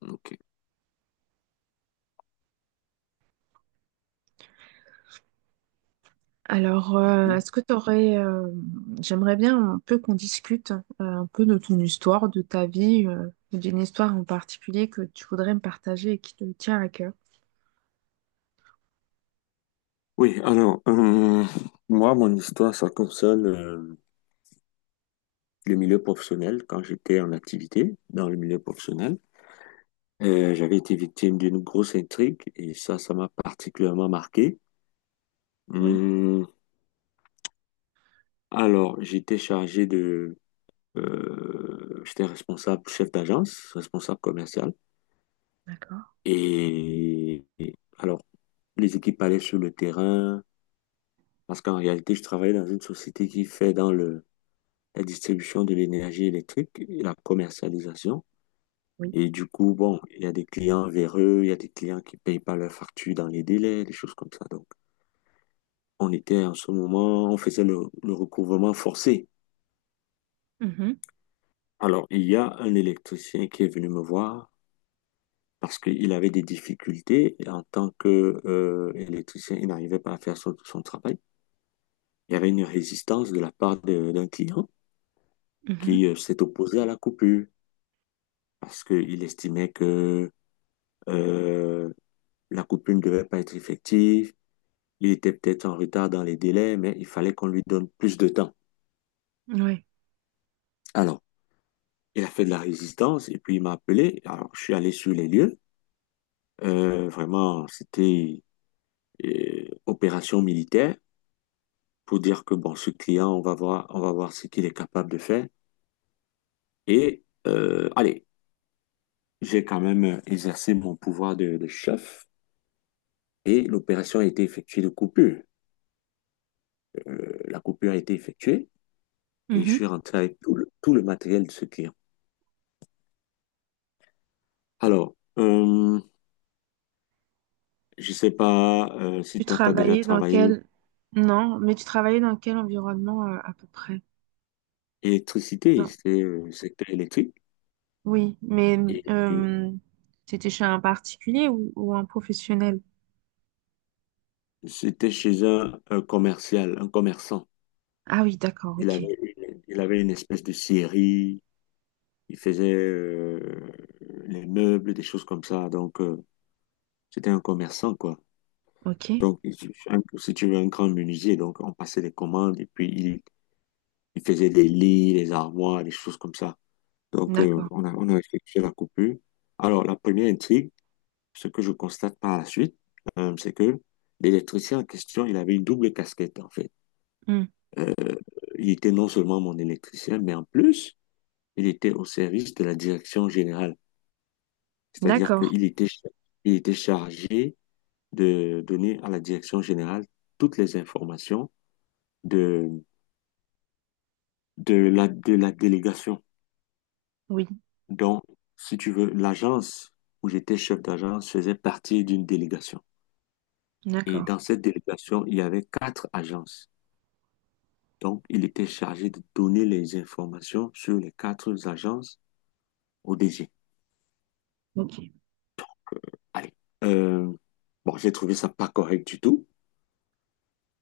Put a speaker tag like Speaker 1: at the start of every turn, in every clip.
Speaker 1: Ok.
Speaker 2: Alors,
Speaker 1: Mhm.
Speaker 2: est-ce que tu aurais... j'aimerais bien un peu qu'on discute un peu de ton histoire, de ta vie, ou d'une histoire en particulier que tu voudrais me partager et qui te tient à cœur.
Speaker 1: Oui, alors, moi, mon histoire, ça concerne le milieu professionnel. Quand j'étais en activité dans le milieu professionnel, j'avais été victime d'une grosse intrigue et ça m'a particulièrement marqué.
Speaker 2: Oui,
Speaker 1: Hum, alors, j'étais responsable, chef d'agence, responsable commercial.
Speaker 2: d'accord,
Speaker 1: Et alors, les équipes allaient sur le terrain parce qu'en réalité, je travaillais dans une société qui fait dans le la distribution de l'énergie électrique et la commercialisation.
Speaker 2: oui.
Speaker 1: Et du coup, bon, il y a des clients véreux, il y a des clients qui payent pas leurs factures dans les délais, des choses comme ça. Donc, on était en ce moment, on faisait le recouvrement forcé.
Speaker 2: Mhm,
Speaker 1: Alors, il y a un électricien qui est venu me voir parce qu'il avait des difficultés en tant que électricien, il n'arrivait pas à faire son travail. Il y avait une résistance de la part d'un client qui s'est opposé à la coupure parce qu'il estimait que euh, la coupure ne devait pas être effective. Il était peut-être en retard dans les délais, mais il fallait qu'on lui donne plus de temps.
Speaker 2: mhm, ouais.
Speaker 1: Alors, il a fait de la résistance et puis il m'a appelé. Alors, je suis allé sur les lieux. Vraiment, c'était opération militaire pour dire que bon, ce client, on va voir ce qu'il est capable de faire. Et allez, j'ai quand même exercé mon pouvoir de chef et l'opération a été effectuée de coupure. La coupure a été effectuée et je suis
Speaker 2: Mhm.
Speaker 1: rentré avec tout le matériel de ce client. Alors, je sais pas
Speaker 2: Tu
Speaker 1: si toi, tu as déjà
Speaker 2: travaillais dans
Speaker 1: travaillé
Speaker 2: quel... Non, mais tu travaillais dans quel environnement à peu près?
Speaker 1: électricité,
Speaker 2: Non.
Speaker 1: c'est secteur électrique.
Speaker 2: Oui, mais
Speaker 1: Et, et
Speaker 2: euh, c'était chez un particulier ou un professionnel?
Speaker 1: c'était chez un commercial, un commerçant.
Speaker 2: Ah oui, d'accord,
Speaker 1: Il
Speaker 2: ok,
Speaker 1: avait, il avait une espèce de scierie, il faisait les meubles, des choses comme ça. Donc, c'était un commerçant, quoi.
Speaker 2: ok,
Speaker 1: Donc, il- Si tu veux, un grand menuisier. Donc, on passait des commandes et puis il faisait des lits, des armoires, des choses comme ça. Donc,
Speaker 2: d'accord.
Speaker 1: on a effectué la coupure. Alors, la première intrigue, ce que je constate par la suite, c'est que l'électricien en question, il avait une double casquette, en fait.
Speaker 2: Hmm,
Speaker 1: Euh, il était non seulement mon électricien, mais en plus, il était au service de la direction générale. C'est-à-dire
Speaker 2: d'accord,
Speaker 1: qu'il était, il était chargé de donner à la direction générale toutes les informations de, de de la délégation.
Speaker 2: oui.
Speaker 1: Donc, si tu veux, l'agence où j'étais chef d'agence faisait partie d'une délégation. Et
Speaker 2: D'accord,
Speaker 1: dans cette délégation, il y avait quatre agences. Donc, il était chargé de donner les informations sur les quatre agences au DG.
Speaker 2: ok.
Speaker 1: Allez. Euh, bon, j'ai trouvé ça pas correct du tout.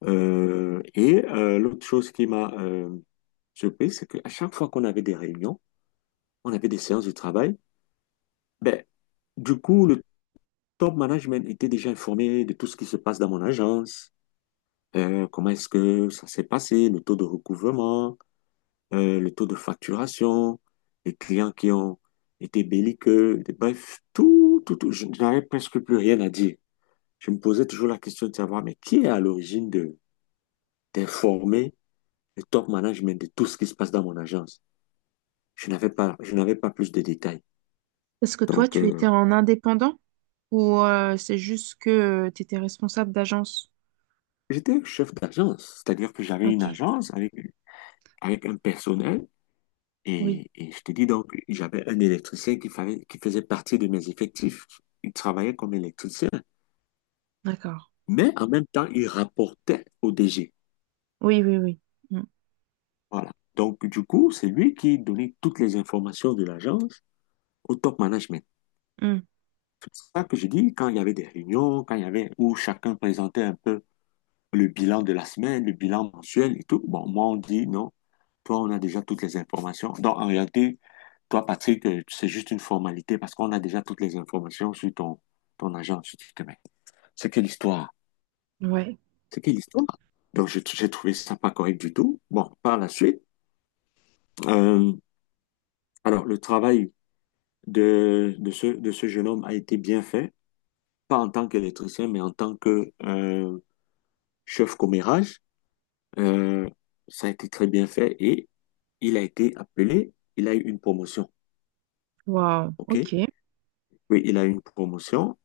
Speaker 1: L'autre chose qui m'a surpris, c'est qu'à chaque fois qu'on avait des réunions, on avait des séances de travail, ben, du coup, le top management était déjà informé de tout ce qui se passe dans mon agence, comment est-ce que ça s'est passé, le taux de recouvrement, le taux de facturation, les clients qui ont été belliqueux, bref, tout, tout, tout. Je n'avais presque plus rien à dire. Je me posais toujours la question de savoir, mais qui est à l'origine de d'informer le top management de tout ce qui se passe dans mon agence? Je n'avais pas plus de détails.
Speaker 2: Est-ce que toi,
Speaker 1: Donc,
Speaker 2: tu étais en indépendant ou c'est juste que tu étais responsable d'agence?
Speaker 1: j'étais chef d'agence, c'est-à-dire que j'avais une
Speaker 2: Ok,
Speaker 1: agence avec, avec un personnel
Speaker 2: oui,
Speaker 1: et je te dis donc, j'avais un électricien qui faisait partie de mes effectifs. Il travaillait comme électricien,
Speaker 2: d'accord.
Speaker 1: mais en même temps, il rapportait au DG.
Speaker 2: Oui, oui, oui. Mm,
Speaker 1: Voilà. Donc, du coup, c'est lui qui donnait toutes les informations de l'agence au top management. C'est ça que je dis, quand il y avait des réunions, quand il y avait où chacun présentait un peu le bilan de la semaine, le bilan mensuel et tout, bon, moi, on dit non, toi, on a déjà toutes les informations. Donc, en réalité, toi, Patrick, c'est juste une formalité parce qu'on a déjà toutes les informations sur ton agence. Je dis, putain, mais c'est quelle histoire?
Speaker 2: mm. Ouais,
Speaker 1: C'est quelle histoire? Donc, j'ai trouvé ça pas correct du tout. Bon, par la suite, euh, alors, le travail de ce jeune homme a été bien fait, pas en tant qu'électricien, mais en tant que chef commérage. Euh, Ça a été très bien fait et il a été appelé, il a eu une promotion.
Speaker 2: wow,
Speaker 1: OK?
Speaker 2: ok.
Speaker 1: Oui, il a eu une promotion.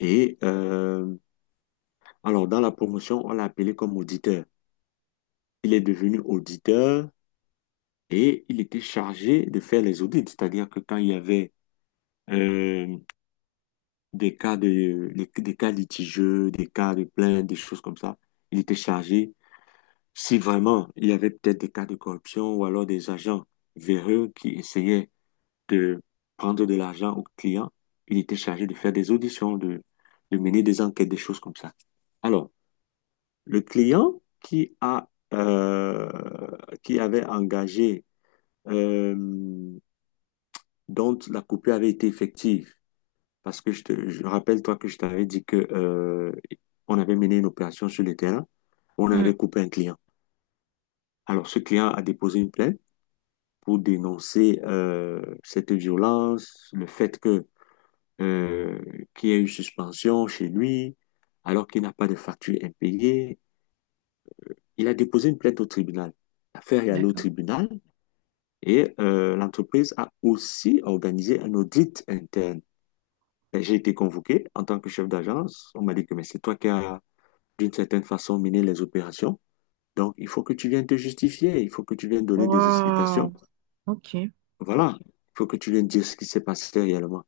Speaker 1: Et alors, dans la promotion, on l'a appelé comme auditeur. Il est devenu auditeur et il était chargé de faire les audits, c'est-à-dire que quand il y avait euh, des des cas litigieux, des cas de plaintes, des choses comme ça. Il était chargé, si vraiment il y avait peut-être des cas de corruption ou alors des agents véreux qui essayaient de prendre de l'argent aux clients, il était chargé de faire des auditions, de mener des enquêtes, des choses comme ça. Alors, le client qui a, qui avait engagé, euh, dont la coupure avait été effective, parce que je rappelle, toi, que je t'avais dit que, on avait mené une opération sur le terrain. On
Speaker 2: Mm.
Speaker 1: avait coupé un client. Alors, ce client a déposé une plainte pour dénoncer cette violence, le fait que euh, qu'il y a eu suspension chez lui, alors qu'il n'a pas de facture impayée. Il a déposé une plainte au tribunal. L'affaire est allée au
Speaker 2: D'accord.
Speaker 1: tribunal et l'entreprise a aussi organisé un audit interne. Et j'ai été convoqué en tant que chef d'agence. On m'a dit que mais c'est toi qui as d'une certaine façon mener les opérations. Donc, il faut que tu viennes te justifier, il faut que tu viennes donner des explications.
Speaker 2: Wow, ok.
Speaker 1: Voilà, il faut que tu viennes dire ce qui s'est passé réellement.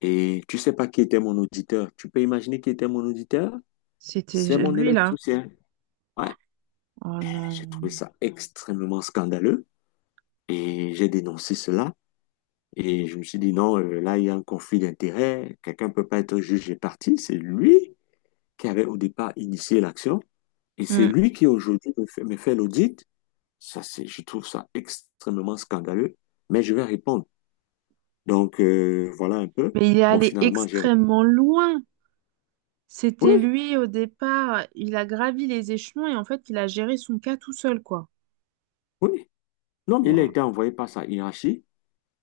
Speaker 1: Et tu sais pas qui était mon auditeur. Tu peux imaginer qui était mon auditeur?
Speaker 2: C'était
Speaker 1: C'est mon
Speaker 2: lui là.
Speaker 1: électricien. Ouais,
Speaker 2: Oh
Speaker 1: j'ai trouvé
Speaker 2: non.
Speaker 1: ça extrêmement scandaleux et j'ai dénoncé cela. Et je me suis dit, non, là, il y a un conflit d'intérêts. Quelqu'un ne peut pas être juge et partie. C'est lui qui avait au départ initié l'action. Et c'est
Speaker 2: Mm.
Speaker 1: lui qui aujourd'hui me fait l'audit. Ça, je trouve ça extrêmement scandaleux, mais je vais répondre. Donc, voilà un peu.
Speaker 2: Mais il est
Speaker 1: Bon,
Speaker 2: allé
Speaker 1: finalement, j'ai
Speaker 2: extrêmement
Speaker 1: répondu.
Speaker 2: loin. C'était
Speaker 1: Oui,
Speaker 2: lui au départ. Il a gravi les échelons et en fait, il a géré son cas tout seul, quoi.
Speaker 1: oui. Non, mais il a
Speaker 2: Wow.
Speaker 1: été envoyé par sa hiérarchie.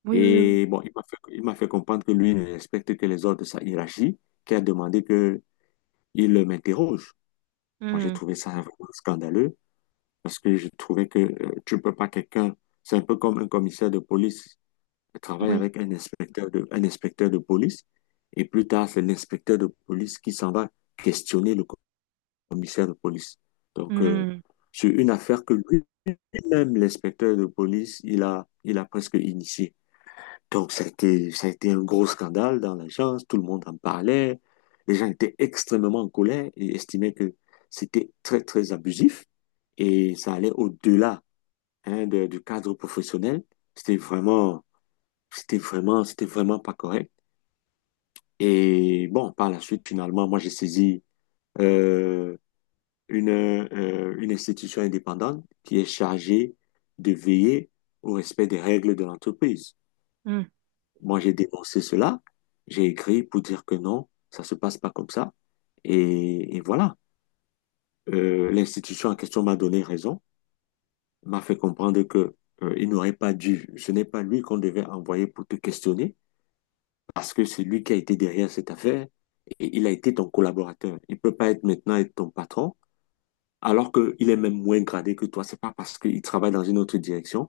Speaker 2: Oui, oui, oui.
Speaker 1: Et bon, il m'a fait comprendre que lui ne respecte que les ordres de sa hiérarchie, qui a demandé que il m'interroge. Bon, j'ai
Speaker 2: Mm.
Speaker 1: trouvé ça vraiment scandaleux parce que je trouvais que tu ne peux pas quelqu'un, c'est un peu comme un commissaire de police travaille
Speaker 2: Oui.
Speaker 1: avec un un inspecteur de police et plus tard, c'est l'inspecteur de police qui s'en va questionner le commissaire de police. Donc,
Speaker 2: Mm,
Speaker 1: sur une affaire que lui-même, l'inspecteur de police, il a presque initiée. Donc, ça a été un gros scandale dans l'agence, tout le monde en parlait, les gens étaient extrêmement en colère et estimaient que c'était très, très abusif et ça allait au-delà, hein, du cadre professionnel. C'était vraiment, C'était vraiment pas correct. Et bon, par la suite, finalement, moi, j'ai saisi, euh, une institution indépendante qui est chargée de veiller au respect des règles de l'entreprise.
Speaker 2: mm.
Speaker 1: Moi, j'ai dénoncé cela, j'ai écrit pour dire que non, ça se passe pas comme ça. Et voilà. L'institution en question m'a donné raison, m'a fait comprendre que il n'aurait pas dû, ce n'est pas lui qu'on devait envoyer pour te questionner, parce que c'est lui qui a été derrière cette affaire et il a été ton collaborateur. Il peut pas être maintenant être ton patron alors qu'il est même moins gradé que toi. C'est pas parce qu'il travaille dans une autre direction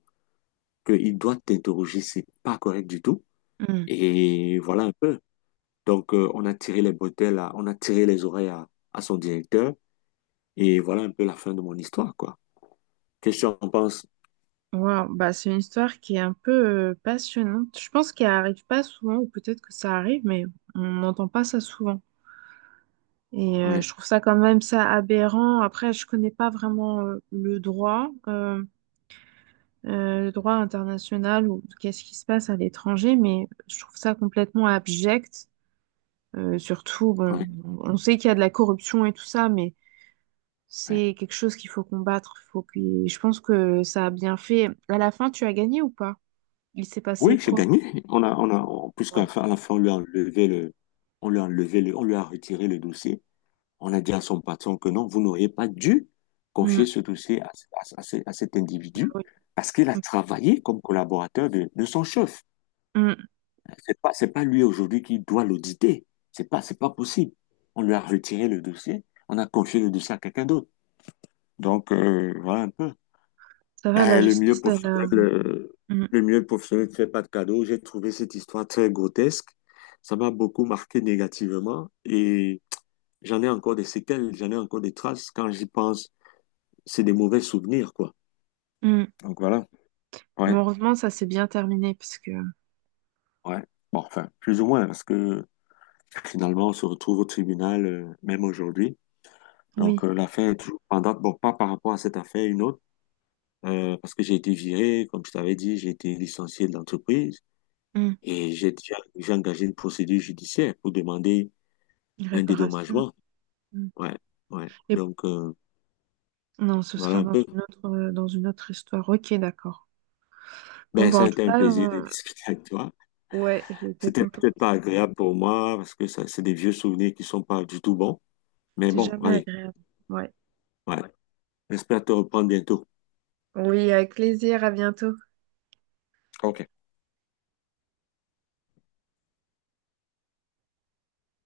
Speaker 1: qu'il doit t'interroger. C'est pas correct du tout.
Speaker 2: Hmm.
Speaker 1: Et voilà un peu. Donc, on a tiré les bretelles, on a tiré les oreilles à son directeur. Et voilà un peu la fin de mon histoire, quoi. Qu'est-ce que tu en penses?
Speaker 2: Wow. Bah, c'est une histoire qui est un peu passionnante. Je pense qu'elle arrive pas souvent, ou peut-être que ça arrive, mais on n'entend pas ça souvent. Et
Speaker 1: Ouais,
Speaker 2: je trouve ça quand même ça aberrant. Après, je connais pas vraiment le droit international ou qu'est-ce qui se passe à l'étranger, mais je trouve ça complètement abject. Surtout, bon,
Speaker 1: ouais,
Speaker 2: on sait qu'il y a de la corruption et tout ça, mais
Speaker 1: ouais.
Speaker 2: c'est quelque chose qu'il faut combattre. Faut que... Je pense que ça a bien fait. À la fin, tu as gagné ou pas? Il s'est passé
Speaker 1: Oui, j'ai
Speaker 2: quoi?
Speaker 1: gagné. Puisqu'à la
Speaker 2: Ah,
Speaker 1: fin, à la fin, on lui a enlevé le, on lui a enlevé le, on lui a retiré le dossier. On a dit à son patron que non, vous n'auriez pas dû confier
Speaker 2: mm,
Speaker 1: ce dossier à cet
Speaker 2: ah
Speaker 1: individu
Speaker 2: oui.
Speaker 1: parce qu'il a
Speaker 2: Mm,
Speaker 1: travaillé comme collaborateur de son chef.
Speaker 2: mm.
Speaker 1: C'est pas lui aujourd'hui qui doit l'auditer. C'est pas possible. On lui a retiré le dossier. On a confié le dossier à quelqu'un d'autre. Donc, voilà un peu.
Speaker 2: Ça va, la
Speaker 1: Eh,
Speaker 2: justice, elle. Mm,
Speaker 1: le milieu professionnel ne fait pas de cadeaux. J'ai trouvé cette histoire très grotesque. Ça m'a beaucoup marqué négativement et j'en ai encore des traces quand j'y pense. C'est des mauvais souvenirs, quoi.
Speaker 2: mm.
Speaker 1: Donc voilà,
Speaker 2: Mais
Speaker 1: ouais,
Speaker 2: heureusement, ça s'est bien terminé parce que
Speaker 1: ouais. Bon, enfin, plus ou moins, parce que finalement, on se retrouve au tribunal, même aujourd'hui. Donc
Speaker 2: oui,
Speaker 1: l'affaire est toujours en date, bon, pas par rapport à cette affaire, une autre, parce que j'ai été viré, comme je t'avais dit, j'ai été licencié de l'entreprise
Speaker 2: mm,
Speaker 1: et j'ai engagé une procédure judiciaire pour demander un
Speaker 2: réparation.
Speaker 1: dédommagement.
Speaker 2: Mm.
Speaker 1: Ouais, ouais.
Speaker 2: Et
Speaker 1: Donc
Speaker 2: non, ce
Speaker 1: voilà
Speaker 2: sera
Speaker 1: un peu.
Speaker 2: dans une autre histoire. Ok, d'accord. Bon,
Speaker 1: Ben,
Speaker 2: bah
Speaker 1: ça
Speaker 2: en
Speaker 1: a
Speaker 2: tout
Speaker 1: été un
Speaker 2: cas,
Speaker 1: plaisir de discuter avec toi.
Speaker 2: ouais, j'étais
Speaker 1: C'était peut-être
Speaker 2: contente.
Speaker 1: pas agréable pour moi parce que ça, c'est des vieux souvenirs qui sont pas du tout bons. Mais
Speaker 2: C'est
Speaker 1: bon,
Speaker 2: jamais
Speaker 1: allez,
Speaker 2: agréable. Ouais.
Speaker 1: ouais. Ouais. J'espère te reprendre bientôt.
Speaker 2: Oui, avec plaisir. À bientôt.
Speaker 1: OK.